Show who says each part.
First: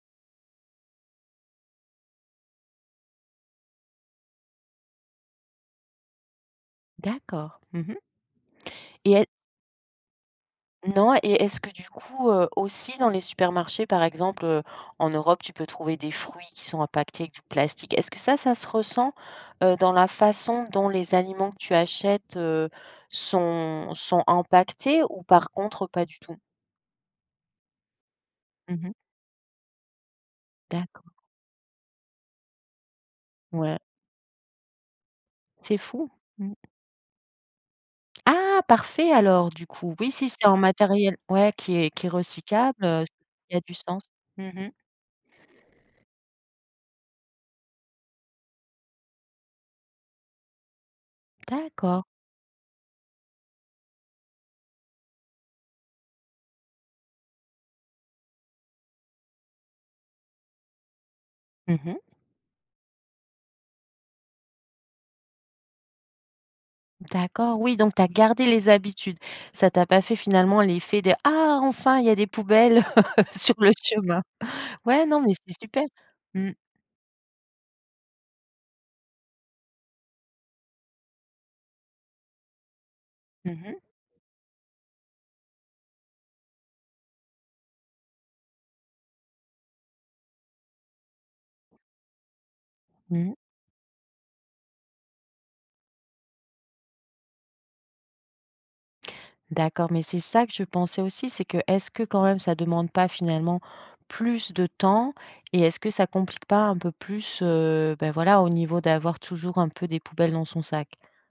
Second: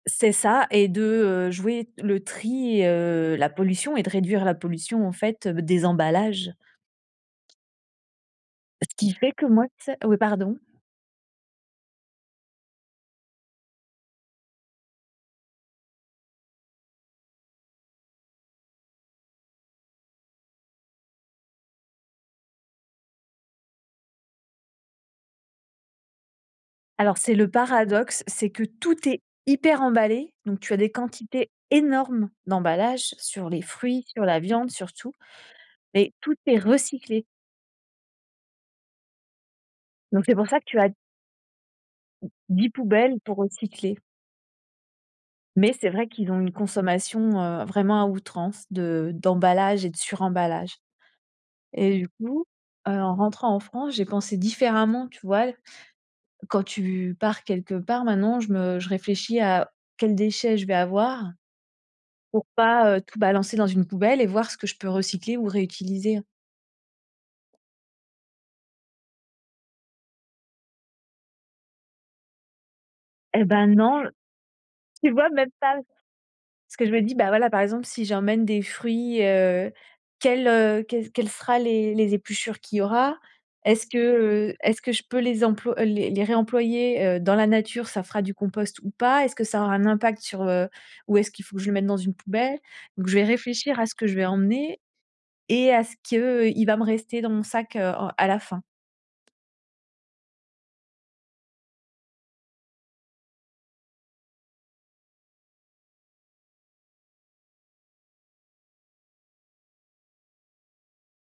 Speaker 1: C'est ça et de, heu, jouer t le tri, heu, la pollution et de réduire la pollution, en fait, des emballages.
Speaker 2: D'accord, mmh mh.
Speaker 1: Ce qui
Speaker 2: Et est
Speaker 1: fait que moi, tu sais oui, pardon?
Speaker 2: Non, et est-ce que du coup, heu, aussi dans les supermarchés, par exemple, heu, en Europe. Tu peux trouver des fruits qui sont empaquetés avec du plastique. Est-ce que ça, ça se ressent, heu, dans la façon dont les aliments que tu achètes, heu, sont sont empaquetés ou par contre, pas du tout?
Speaker 1: Alors, c'est le paradoxe. C'est que
Speaker 2: Mmh mh.
Speaker 1: tout est hyper emballé. Donc, tu as des
Speaker 2: D'accord.
Speaker 1: quantités énormes, d'emballages, sur les
Speaker 2: Ouais.
Speaker 1: fruits, sur la viande surtout,
Speaker 2: C'est fou,
Speaker 1: et tout
Speaker 2: mmh.
Speaker 1: est recyclé.
Speaker 2: Ah! Parfait, alors du coup, oui
Speaker 1: Donc,
Speaker 2: si
Speaker 1: c'est
Speaker 2: c'est
Speaker 1: pour
Speaker 2: en
Speaker 1: ça que tu as
Speaker 2: matériel ouais qui est qui est
Speaker 1: d dix
Speaker 2: recyclable, heu,
Speaker 1: poubelles pour
Speaker 2: il y a du
Speaker 1: recycler.
Speaker 2: sens. Mmh mh.
Speaker 1: Mais c'est vrai, qu'ils ont une consommation, heu, vraiment à outrance, de d'emballage et de suremballage. Et
Speaker 2: D'accord.
Speaker 1: du coup, heu, en rentrant en France. J'ai pensé différemment, tu vois? Quand, tu pars quelque part, maintenant, je me je réfléchis à quels déchets je vais avoir.
Speaker 2: Mmh mh.
Speaker 1: Pour pas, heu, tout balancer dans une poubelle et voir ce que je peux recycler ou réutiliser.
Speaker 2: D'accord, oui, donc, tu as gardé les habitudes. Ça t'as pas fait finalement l'effet des ah enfin, il y a des poubelles
Speaker 1: Eh
Speaker 2: sur
Speaker 1: ben,
Speaker 2: le
Speaker 1: non
Speaker 2: chemin. Ouais
Speaker 1: Tu
Speaker 2: non,
Speaker 1: vois
Speaker 2: mais
Speaker 1: même
Speaker 2: c'est
Speaker 1: pas!
Speaker 2: super. Mmh.
Speaker 1: Ce que je me dis, bah voilà. Par exemple, si j'emmène des fruits, heu, quelles, heu, quel quelles sera les les épluchures, qu'il y aura?
Speaker 2: Mmh mh.
Speaker 1: Est-ce que, heu, est-ce que je peux les employ les les réemployer, heu, dans la nature, ça fera du compost ou pas? Est-ce que ça aura un impact, sur heu, où est-ce qu'il faut que je le mette dans une poubelle? Donc, je vais
Speaker 2: Mmh mh.
Speaker 1: réfléchir à ce que je vais emmener et à ce que, heu, il va me rester dans mon sac, heu, en à la fin.
Speaker 2: D'accord, mais c'est ça que je pensais aussi, c'est que, est-ce que quand même, ça demande pas finalement, plus de temps? Et est-ce que, ça complique pas un peu plus, heu, bah voilà, au niveau d'avoir toujours un peu des poubelles dans son sac?